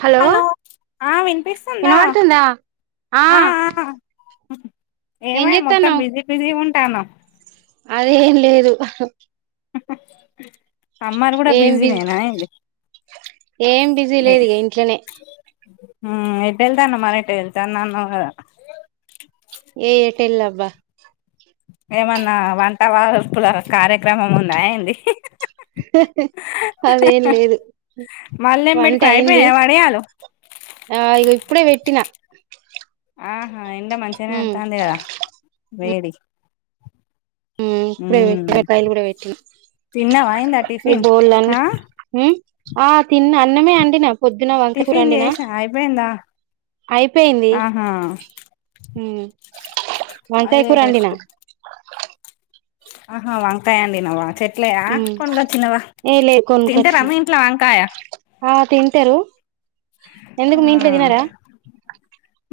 Hello ఆ వినిపిస్తుందా ఇనబడుతుందా ఆ ఏం ఏమై మొత్తం చేత్తన్నావ్ బిజీ బిజీ గుంటానవ్ అదేం లేదు అమ్మారు కూడా బిజీ నేనాయంది ఏం బిజీ లేదు ఇక ఇంట్లోనే ఉ ఇటు వెళ్తాను మర ఇట్ వెళ్తాను నన్న గా ఏ ఏటలా అబ్బా ఏమన్నా వంట వార్పుల కార్యక్రమం ఉందా ఎంది అదేం లేదు మళ్ళేం వంట పెట్టుకుని అయింది అయిపోయినాయా వడియాలు ఆ ఇగా ఇప్పుడే పెట్టినా ఆహా ఎండ మంచిగానే ఉమ్ వెళ్తాందిగా వేడి ఉ ఉమ్ ఇప్పుడేట్టి కాయలు కూడా పెట్టి తిన్నావా అయిందా ఈ టిఫిన్ బోలు అన్ని ఆ ఉ ఆ తిన్న అన్నమే అండినా పొద్దున వంకకూర టిఫిన్ వండిన చేసా అయిపోయిందా అయిపోయింది ఆహా వంకాయ అదే కూర వండిన బెస్ట్ ఆహా వంకాయ ఆంటీనావా చె చెట్లయా ఉమ్ కొనుగాచ్చినవా ఏ లే తింటే కొనుకొచ్చిన రమ ఇంట్లా వంకాయా ఆ తింటారు ఆ ఎందుకు మీ ఇంట్లో తినరా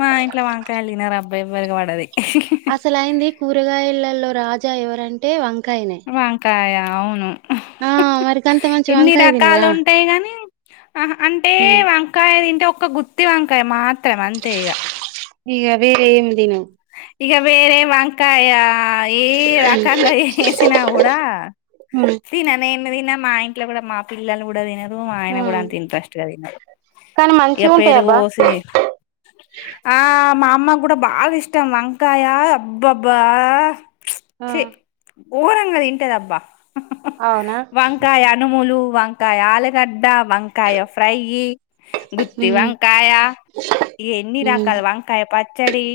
మా ఇంట్లో వంకాయలు తగినారు అబ్బాయివరికి పడది అసలైంది కూరగాయలలో రాజా ఎవరంటే వంకాయనే కాయా అవును ఆ మరి గంత మంచి ఎన్ని వంకాయ రకాలు తినరా ఉంటాయి కాగాని ఆ అంటే ఉమ్ వంకాయ తింటే ఒ గుత్తి వంకాయ మాత్రం అంతే ఇగా ఈగ వేర ఏం దినవు ఇక వేరే వంకాయ ఏ రకాంగా ఏ వేసిన కూడా ఉమ్ ఉమ్ తిననే నీన్నా తిన మా ఇంట్లో కూడా మా పిల్లలు కూడా తినరు ఆయన ఆ కూడా అంత ఇంట్రెస్ట్ తినరు కానీ ఇక మంచిగా ఉంటాయి పేరుగు అబ్బా పోసి ఆ మా అమ్మ కూడా బాళ ఇష్టం వంకాయ అబ్బబ్బా ఆ ఛీ ఘోరంగా తింటదిబ్బా అవునా వంకాయ అనుమూలు వంకాయ ఆలుగడ్డ వంకాయ ఫ్రై గుత్తి ఉమ్ వంకాయ ఏ ఎన్ని ఉమ్ రాకాల వంకాయ పచ్చడి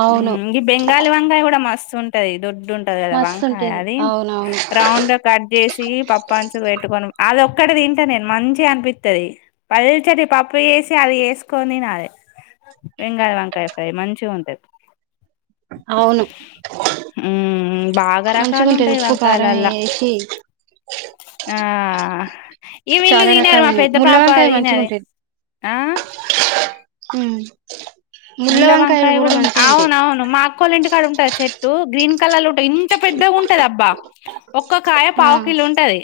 అవును ఇ బెంగాలీ వకాయ కూడా మస్తు ఉంటది దొడ్ ఉంది కదా మస్తు వంకాయ ఉంటది అ అవునవును రౌండ్ గా కట్ చేసి పప్ పంచగా పెట్టుకని అది ఒక్కటి తింటా నేను మంచిగా అనిపిస్తుంది పల్లిచడి పప్పు వేసి అది వేసుకొని తినాలి బంగాయ వంకాయ ఫ్రై మంచిగా ఉంటుది అవును ఉమ్ బాగా రకాలు మంచిగుంటది ఉంటాయి ఉప్పు కారం వంకాయలలా వేసి ఆ ఈ వీళ్ళు చాలా తినారు రకాలు మా ఉన్నాయి పెద్ద ముళ్ళ పాప వంకాయ తినాది మంచిగుంటది ఆ హు ముల్ల వంకాయ కూడా అవును అవును మా అక్కోలు ఇంటికాడ ఉంటుది చెట్టు గ్రీన్ కలర్లు ఇంత పెద్దగా ఉంటది అబ్బా ఒక్క కాయ ఆ పావుకిల్ ఉంటుది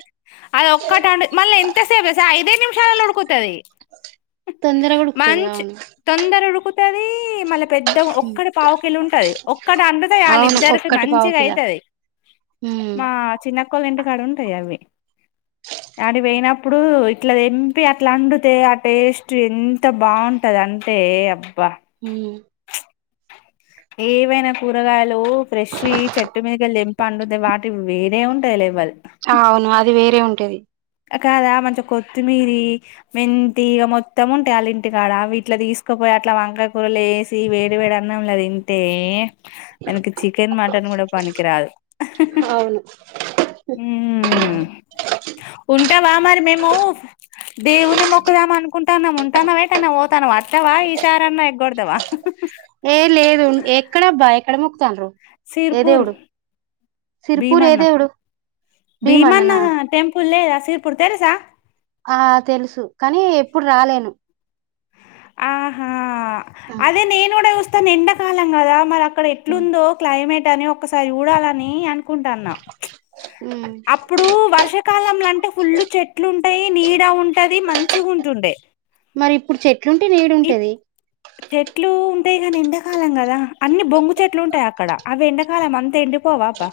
అది ఒక్కటాం మళ్ళీ ఎంతసేపు ఐదే నిమిషాలలో ఉడుకు ఉంటది తొందరగా ఉడుకుతది మంచి అవును తొందరగా ఉడుకుతది మళ్ళీ పెద్ద ఒక్కటి పావుకెళ్ళ ఉంటది ఒక్కటి అందుతాది వాళ్ళ అవును ఇద్దరికి ఒక్కటి పావు మంచిగా కిలా అయితది ఉమ్ మా చిన్నక్కోళ్ళ ఇంటికాడ ఉంటాయి అవి అడి పోయినప్పుడు ఇట్లా తెంపి అట్లా అండుతే ఆ టేస్ట్ ఎంత బాగుంటది అంటే ఏ అబ్ ఉహ్ ఏవైనా కూరగాయలు ఫ్రెష్ వి చెట్టు మీది కెళ్ళి దెంప పండు వాటి వేరే ఉంటాయి లేవల్ అవును అది వేరే ఉంటది కాదా మంచి కొత్తిమీర మెంత ఇక మొత్తం ఉంటేాల ఇంటికాడ వీట్లో తీసుకుపోయి అట్లా వంకాకూరలు వేసి వేడి వేడ అన్నాం లేదు ఇం అంటే చికెన్ మటన్ గూడా పనికిరాదు ఉ ఉంటావా మరి మేము దేవుని మొక్కుదామ అనుకుంటు ఉంటన్నం ఉంటాన్నవా యేటన్న పోతన్నవా అస్తవా ఇ ఈసారన్నా ఎగ్ గోడతవా ఎడ ముగక్తాు సిర్ పూర్ సిరిపూర్ ఏ భీమాన్నా దేవుడు భీమాన్నా భీమన్ననా టెంపుల్ లేద సీపుడు తెలుసా ఆ తెలుసు కానీ ఎప్పుడు రాలేను ఆహా అదే నేను కూడా చూస్తా ఎండాకాలం కదా మరి అక్కడ ఎట్లుందో క్లైమేట్ అని ఒక్కసారి జూడాలని అనుకుంటున్న ఉ అప్పుడు వర్షాకాలంల అంటే ఫుల్లు చెట్లుంటాయి నీడ ఉంటది మంచిగా ఉంటుండే మరి ఇప్పుడు చెట్లుంటే నేడు ఉంటది అంతేగాని ఎండాకాలం గదా అన్ని బొంగు చెట్లు ఉంటాయి అక్కడ అవి ఎండాకాలం అంత ఎండిపోవా అబ్బా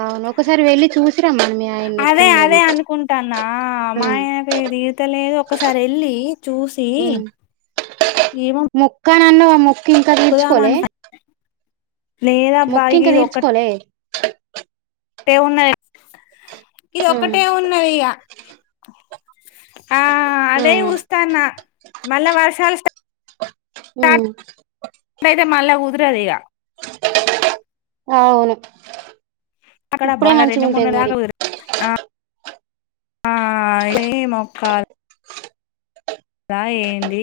అవును ఒకసారి వెళ్ళి చూసి యి అదే అదే అనుకుంటన్నా ఉమ్ మాయనకది దిరతలేదు ఒకసారి వెళ్ళి చూసి అ ఏమో నన్ను మొక్కు ఇంకా మొక్కుదాం తీర్చుకోలే అనుకు లేదబ్బా ఇగ మొక్కింక తీర్చుకోలే ఒకటే ఉన్నది ఇది ఉమ్ ఒక్కటే ఉన్నది ఇగ ఆ అదే ఉమ్ ఉఊస్తస్తాన్న మళ్ళ వర్షాలు స్ ఉమ్ అతే మళ కుదుర తీగా [inaudible] ఆ అవును అక్కడ ఇప్పుడే మళ్ళ రెండు మూడు మంచిగుంటది నెలల మరి దాకా గుదరదు ఆ ఏ మొక్కాల ఆ ఏంది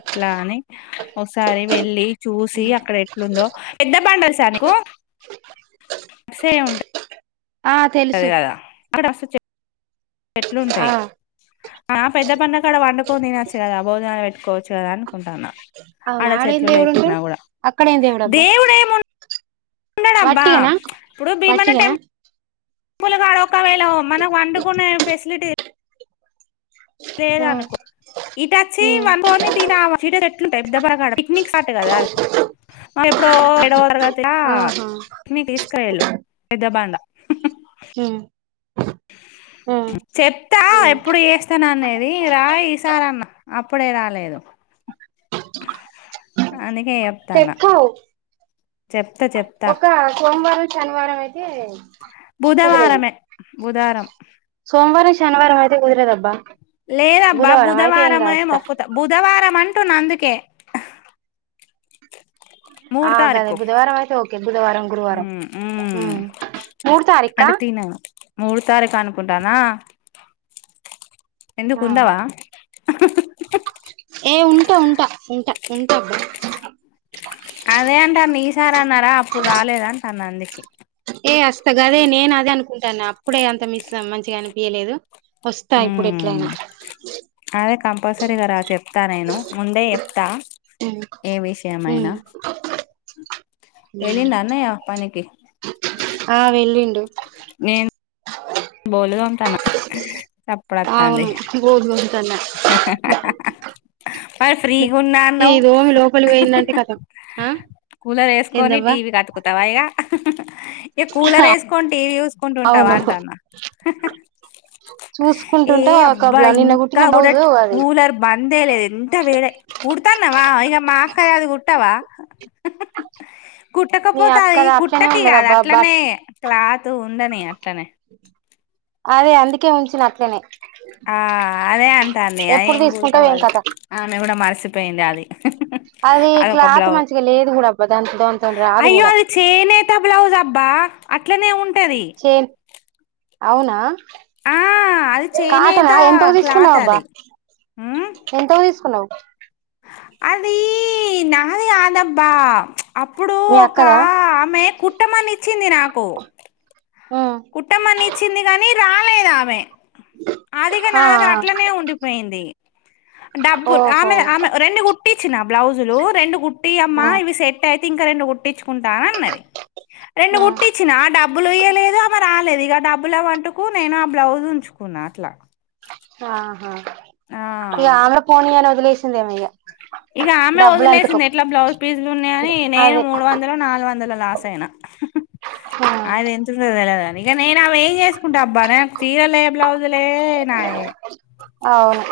ఎట్లా అని ఒకసారి వెళ్ళి చూసి ఉమ్. అక్కడ ఎట్లుందో పెద్ద బడుారుసా నకుస ఉంట ఆ సరే తెలుసు గదా ఆడ అసలు టెట్లుంటాయి ఆ ఆ పెద్ద పండక్కాడ వండుకోని తినొచ్చు గదా అభోజనాలు పెట్టుకోవచ్చు గదా అనుకుంటన్నా అవునా ఆడ ఆడేం చెట్లు దేవుడు ఉంటాడు లేకున్నా కూడా అక్కడేం దేవుడబ్బా దేవుడేము ఉన్నడబ్బా వట్టిగనా ఇప్పుడు భీమన వట్టిగనా టెంపుల్ స్లు కాడ ఒకవేళ మనకు వండుకునే ఫెసిలిటీ ఆ లేదనుకో ఇటు ఉమ్ వచ్చివ చ ఎట్లుంటాయి పెద్ద పిక్నిక్ స్పాట్ కదాది మా ఎప్పుడో ఎడవ తరగతి ఆహా న తీసుకయళు పెద్ద బాండ ఉమ్ ఉమ్ చెప్తా ఉమ్ ఎప్పుడు చేస్తానునేది రా ఈసార అన్న అప్పుడే రాలేదు అందుకే చెప్తాన్న చెకువ చెప్తా చెప్తా ఒక సోమవారం శనివారం అయితే కుది బుధవారమే బుధవారం సోమవారం శనివారం అయతే కుదరదబ్బా లేదబ్బా బుధవారమే మొక్కత బుధవారం మంటున్న అందుకే మూడ్ ఆ గదే తారీకు బుధవారం అయితే ఓకే బుధవారం గురువారం ఉమ్ మూడు తారీఖా అంటే తిన మూడు తారీకు అనుకుంటానా ఎందుకు ఆ. ఉండవా ఏ ఉంటా ఉంటా ఉంటా ఉంటా అబ్బా అదే అంటన్నా ఈసారన్నారా అప్పుడు రాలేదంటన్న అందుకే ఏ వస్తా గాదే నేను అదే అనుకుంటానా అప్పుడే అంత మిస్ మంచిగా అనిపియ్యలేదు వస్తా ఇప్పుడు మ్మ్ ఎట్లయినా అదే కంపల్సరీగా రా చెప్తా నేను ముందే చెప్తా ఏ విషయమైనా ఉమ్ వెళ్లిండా అన్నయ్య పనికి ఆ వెళ్ళిండు అ [inaudible] బొల్లు తోముతాన సప్పుడు వత్తాంది అవును గోధు గోకుతున్న మరి ఫ్రీగున్నా ఈ అన్నావ్ దోమి లోపలి పోయిందంటే కతం ఆ కూలర్ వేసుకొని ఏందవ్వా టీవీ అతుకుతావా ఇగా ఇగా కూలర్ వేసుకొని టీవీ చూసుకుంటా ఉంటావా అవును అంటానా [inaudible] చూసుకు ఏ అబ్బా ఇంకా గూడా అది కూలర్ బందేలేదు ఎంత వేడే ఊడు తానవా మా అక్కది అది కుట్టావా మీ కుట్టకపోతే అది అక్కది అట్లనే కుట్టకు ఇగ ఉన్నదబ్బా బట్ అట్లనే క్లాత్ ఉండని అట్లనే అదే అందుకే ఉంచిన అట్లనే ఆ అదే అంటంది ఎప్పుడు ఏం తీసుకుంటావు కుడతావ్ ఏం అది కథ ఆమె గూడా మరిసిపోయింది అది అది [inaudible] అదొక క్లాత్ బ్లౌజ్ మంచిగా లేదు కూడా అబ్బా దాంతో దానితోని రాదు అయ్యో కూడా అది చేనేత బ్లౌజ్ అబ్బా అట్లనే ఉం చేన్ అవునా ఆ అది చేనేత కాటనా ఎంతకు క్లాత్ తీసుకున్నావబ్బా అది ఉమ్ ఎంతకు తీసు కున్నావ్ అది నాది కాదబ్బా అప్పుడు మీ ఒక అక్కదా ఆమె కుట్టమని ఇచ్చింది నాకు ఉమ్ కుట్టమని ఇచ్చింది గానీ రాలేదు ఆమె అదిగ నా ఆ దగ్గర ఆ అట్లనే ఉండిపోయింది డబ్బులు ఓహో ఆమె ఆమె రెండు కుట్టిచ్చిన బ్లౌజులు రెండు కుట్టియమ్మ ఆ ఇవి సెట్ అయి ఇంకా రెండు కుట్టిచ్చుకుంటా అని అన్నది రెండు ఆ గుట్టిచ్చిన డబ్బులు ఇయ్యలేదు ఆమె రాలేదు ఇగ ఆ డబ్బుల మట్టుకు నేను ఆ బ్లౌజ్ ఉంచుకున్నా అట్లా ఆహా ఇగ ఆ ఆమె కూడా పోనీయి అని వదిలేసిందేమో ఇగ ఇగా ఆమె డబ్బులు అంతకు వదిలేసింది ఎట్లా బ్లౌజ్ పీజలు ఉన్నాయని నేను అదే మూడు వందలో నాలుగు వందలో లాస్ అయినా ఆ అది ఎంత ఉందో తెలవదని ఇగ నేను అవి ఏం చేసు కుంటా అబ్బా నాకు చీరలే బ్లౌజులే నాయే అవును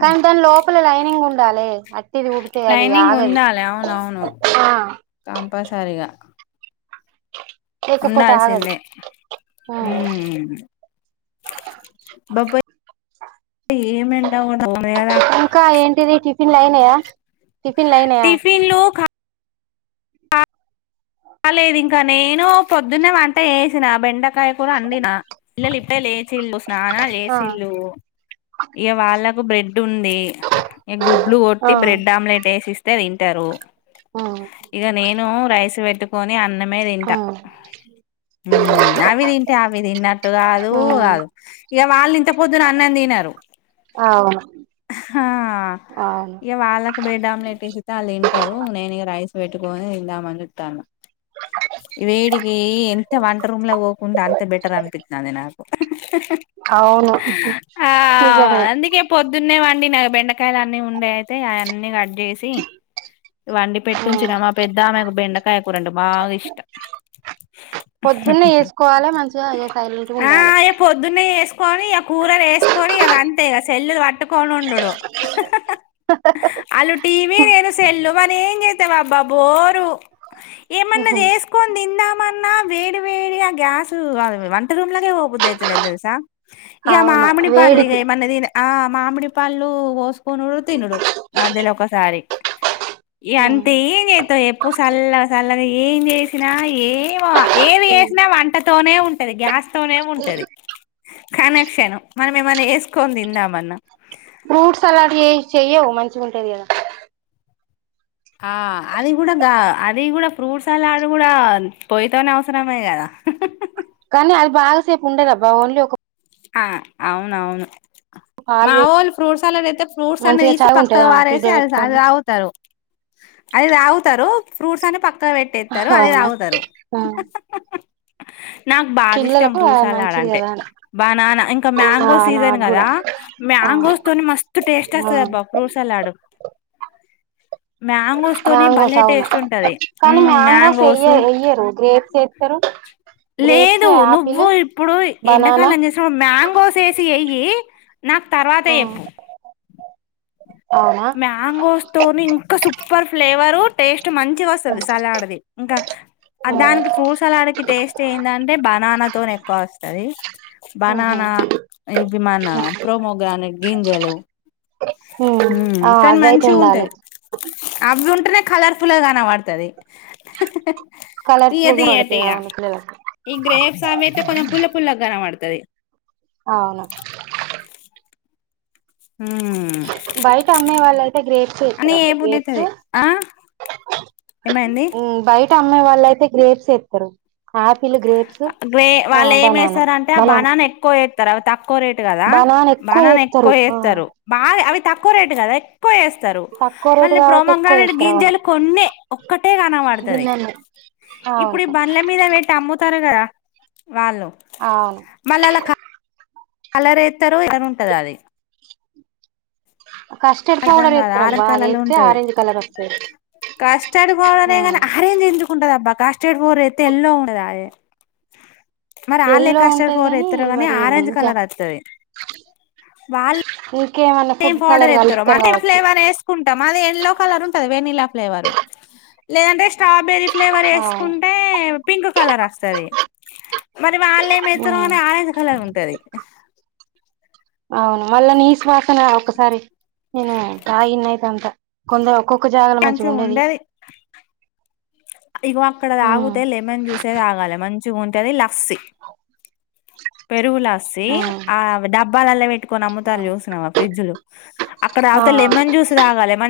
కానీ దాని లోపల లైనింగ్ ఉండాలే లైనింగ్ ఉండాలే అవునవును ఆ కంపల్సరీగా [inaudible] ఆగదు ఉండాల్సిందే ఉమ్ బబ ఏం ఎండ కొడత ఇంకా ఏంటిది టిఫిన్లు అయినయా టిఫిన్లు అయినయా టిఫిన్లు కా బాలేదు ఇంకా నేను పొద్దున్న వంట చేసిన బెండ బకాయ కూడా అండి నా పిల్లలు ఇప్పుడే లేచిల్లు స్నానా ఆ లేసిిల్లు [unintelligible] ఇగ వాల్లకు బ్రెడ్ ఉంది గుడ్లు కొట్టి ఆ బ్రెడ్ ఆమ్లెట్ వేసిస్తే తింటారు ఉమ్ ఇగ నేను రైస్ పెట్టుకని అన్న ఆ అవి తింటే అవి తిన్నట్టు కాదు ఉమ్ కాదు ఇక వాళ్ళు ఇంత పొద్దున అన్నం తినరు అవును హా అవును ఇగ వాళ్ళకి బ్రెడ్ ఆమ్లెట్ వేసిత్తే అల్లు తింటారు నేను ఇగ రైస్ పెట్టుకొని తిందా మని చుత్తున్న వేడికి ఎంత వంట రూమ్ లోకి పోకుండ అంత బెటర్ అనిపిత్తంది నాకు అవును ఆ నిజమే అందుకే పొద్దున్నే వన్ వండిన బెండకాయలు అన్నీ ఉండే అయితే అన్నీ క చేసి వండి పెట్టుంచిన ఉమ్. మా పెద్ద ఆమె ఒక బెండ కూరంటే బాగా ఇష్టం పొద్దున్నే వేసుకోవాలి మంచిగా ఇగ సైలెంట్గా ఆ ఉండాలి అయ పొద్దున్న కొని ఇక కూలర్ వేసుకొని ఇక అంతే ఇక సేల్లు పట్టుకొని ఉండుడు అళ్లు టీవీ నేను సెల్లు మరి ఏం చే బ్బా బోరు ఏమన్నా చేసుకొని తిందాం మన్నా వేడి వేడి ఆ గ్యాస్ వంట రూమ్ లోకే పోబుద్ది అయితలేదు తెలుసా ఇగ అవును మామిడి పల్లు ఇగ వేడికి ఏమన్న తిన ఆ మామిడి పళ్ళు కోసుకొని తినుడు మధ్యలో ఒకసారి ఇగ ఉమ్. అంత ఏం చేస్తావూ చెప్పు చల్ల చల్లగ ఏం చేసినా ఏవ ఏది వేసినా వంటతోనే ఉంటది గ్యాస్ తోనే ఉంటది కనెక్షన్ మనం ఏమన్నా చేసుకొని తిందామన్నా ఫ్రూట్స్ సలాడ్ చెయ్ చెయ్యవు మంచిగా ఉంటాది కదా ఆ అది కూడా గా అది కూడా ఫ్రూట్ సలాడ్ కూడా పొయ్యితోనే అవసరమే కదా [inaudible] కానీ అది బాగాసేపు ఉండదబ్బా ఓన్లీ ఒక ఆ అవునవును పాలు మా వే వోళ్ళు ఫ్రూట్స్ సలాడు అయితే ఫ్రూట్స్ అన్నీ మంచిగా తీసి చాయ్ ఉంటదా పక్కకు ఫ్రిడ్జ్ పారేసి లో అది అది పెట్టుకొని తా గుతారు అది తాగుతారు ఫ్రూట్స్ అన్నీ పక్కకి పెట్టేస్తారు అది అవునా తాగుతారు ఆ. నాకు బాగా ఇష్టం పిల్లలకు ఫ్రూట్ అది సలాడ్ మంచిది అంటే కదా అని. మా నాన్న ఇంకా ఆ మ్యాంగో సీజన్ నాకు కూడా కదా ఆ. మ్యాంగోస్ తోని మస్తు టేస్ట్ వస్తది ఆ. అబ్బా ఫ్రూట్స్ సల్లాడు మ్యాంగోస్ తోని మ్యాంగోస్ భలేె అవును టేస్ట్ ఉంటది ఉం కానీ ఎయ్య మ్యాంగోస్ ఎయ్యరు గ్రేప్స్ ఏత్తరు గ్రేప్స్ లేదు యాపిల్ నువ్వు ఇప్పుడు ఎండ బనానా ని చేస మ్యాంగోస్ వేసి వెయ్యి నాకు తర్వాత చెప్పు అవునా మ్యాంగోస్ తోని ఇంకా సూపర్ ఫ్లేవరు టేస్ట్ మంచిగా వస్తది సలాడ్ది ఇంకా దానికి ఫ్రూట్స్ సలాడ్ కి టేస్ట్ ఏందంటే బనానాతో ఎక్కువ వస్తది బనానా ఇవి మన ప్రోమోగ్రానిక్ గింజలు ఉం ఉం కానీ మంచిగ ఉంటాయి అవి ఉంటేనే కలర్ ఫుల్ గా కనపడతది తీయ కలర్ఫుల్ గా తీయటి పడుతది ఇగ అవును పిల్లలకు ఈ గ్రేప్స్ అవి ఆయితే కొంచెం పుల్ల పుల్ల కనపడుతది అవును ఉమ్ బయట అమ్మే వాళ్ళు అయితే గ్రేప్స్ అని ఏ ఇస్తారబ్బా బుద్ధి గ్రేప్స్ అయితది ఆ ఏమైంది ఉం బయట అమ్మే వాళ్ళ అయితే గ్రేప్స్ ఏ ఇ స్తారు గ్రే వాళ్ళు ఏమి వేస్తారంటే ఆ బనానా ఎక్కువ అవి తక్కువ రేట్ కదా బనానా ఎక్కువ బనాన ఎక్కువ ఏత్తరు ఆ వేస్తరు బాగా అవి తక్కువ రేట్ గద ఎక్కుఎస్ స్తారు తక్కువ రేటు మళ్ళీ కాబట్టి ఎక్కువ ప్రోమోగ్రానేైడ్ ఏత్తరు అవును గింజలు కొన్ని ఒక్కటే కనబడతది గిన్నెల్నే ఇప్పుడు ఈ అవును బండ్ల మీద పెట్టి అమ్ముతారు కదా వాళ్ళు అవును మళ్ళీ అలా కలరేత్తరో ఎర్రగ ఉంటది అది కస్టర్డ్ అర్థం పౌడర్ కాదు ఏతరబ్బా ఆరెంజ్ కలర్ లో అదేత్తే ఉంటది ఆరెంజ్ కలర్ వస్తది కస్టర్డ్ ఆ పౌడరే కాని ఆరేంజ్ ఎందుకుటందబ్బ ర్డ్ పౌడర్ ఎత్తే ఎల్లో ఉండదయె మరి ఆళ్ళే ఎల్లో కస్టర్డ్ ఉంటది పౌడర్ గాని ఎత్తరో కానీ మరి ఏమి ఆరెంజ్ ఇంకా కలర్ వత్తది వాళ్ ఇంకేమన్నా సేమ్ ఫుడ్ పౌడర్ కలర్ ఎత్తరు కలుపుతారు అదే కావచ్చు ఫ్లేవర్ వేసుకుంటాం అది ఎల్లో కలర్ ఉంటంది వెనిలా ఫ్లేవరు లేదంటే స్ట్రాబెరీ ఫ్లేవర్ అవును ఎసుకుంటే పింక్ కలర్ వస్తది మరి వాళ్ళు ఏమి ఎత్తరో ఉమ్ కానీ ఆరెంజ్ కలర్ ఉంటది అవును మళ్ళా నీసు వాసన ఒకసారి నేను కాగి నైటంత కొంద జాగాల మంచిగా ఉండేది ఇగో అక్కడ తాగుతే లెమన్ జ్యూసే తాగాలి మంచిగా ఉంటది లస్సీ రివ్వు లస్సీ ఉమ్ ఆ డాబ్బలలో పెట్టుకొని అమ్ముతారు అవును చూసినవ ప్రిడ్జ్లు అక్కడ అవతలే ఆ లెమన్ జ్యూస్ తాగ లెమన్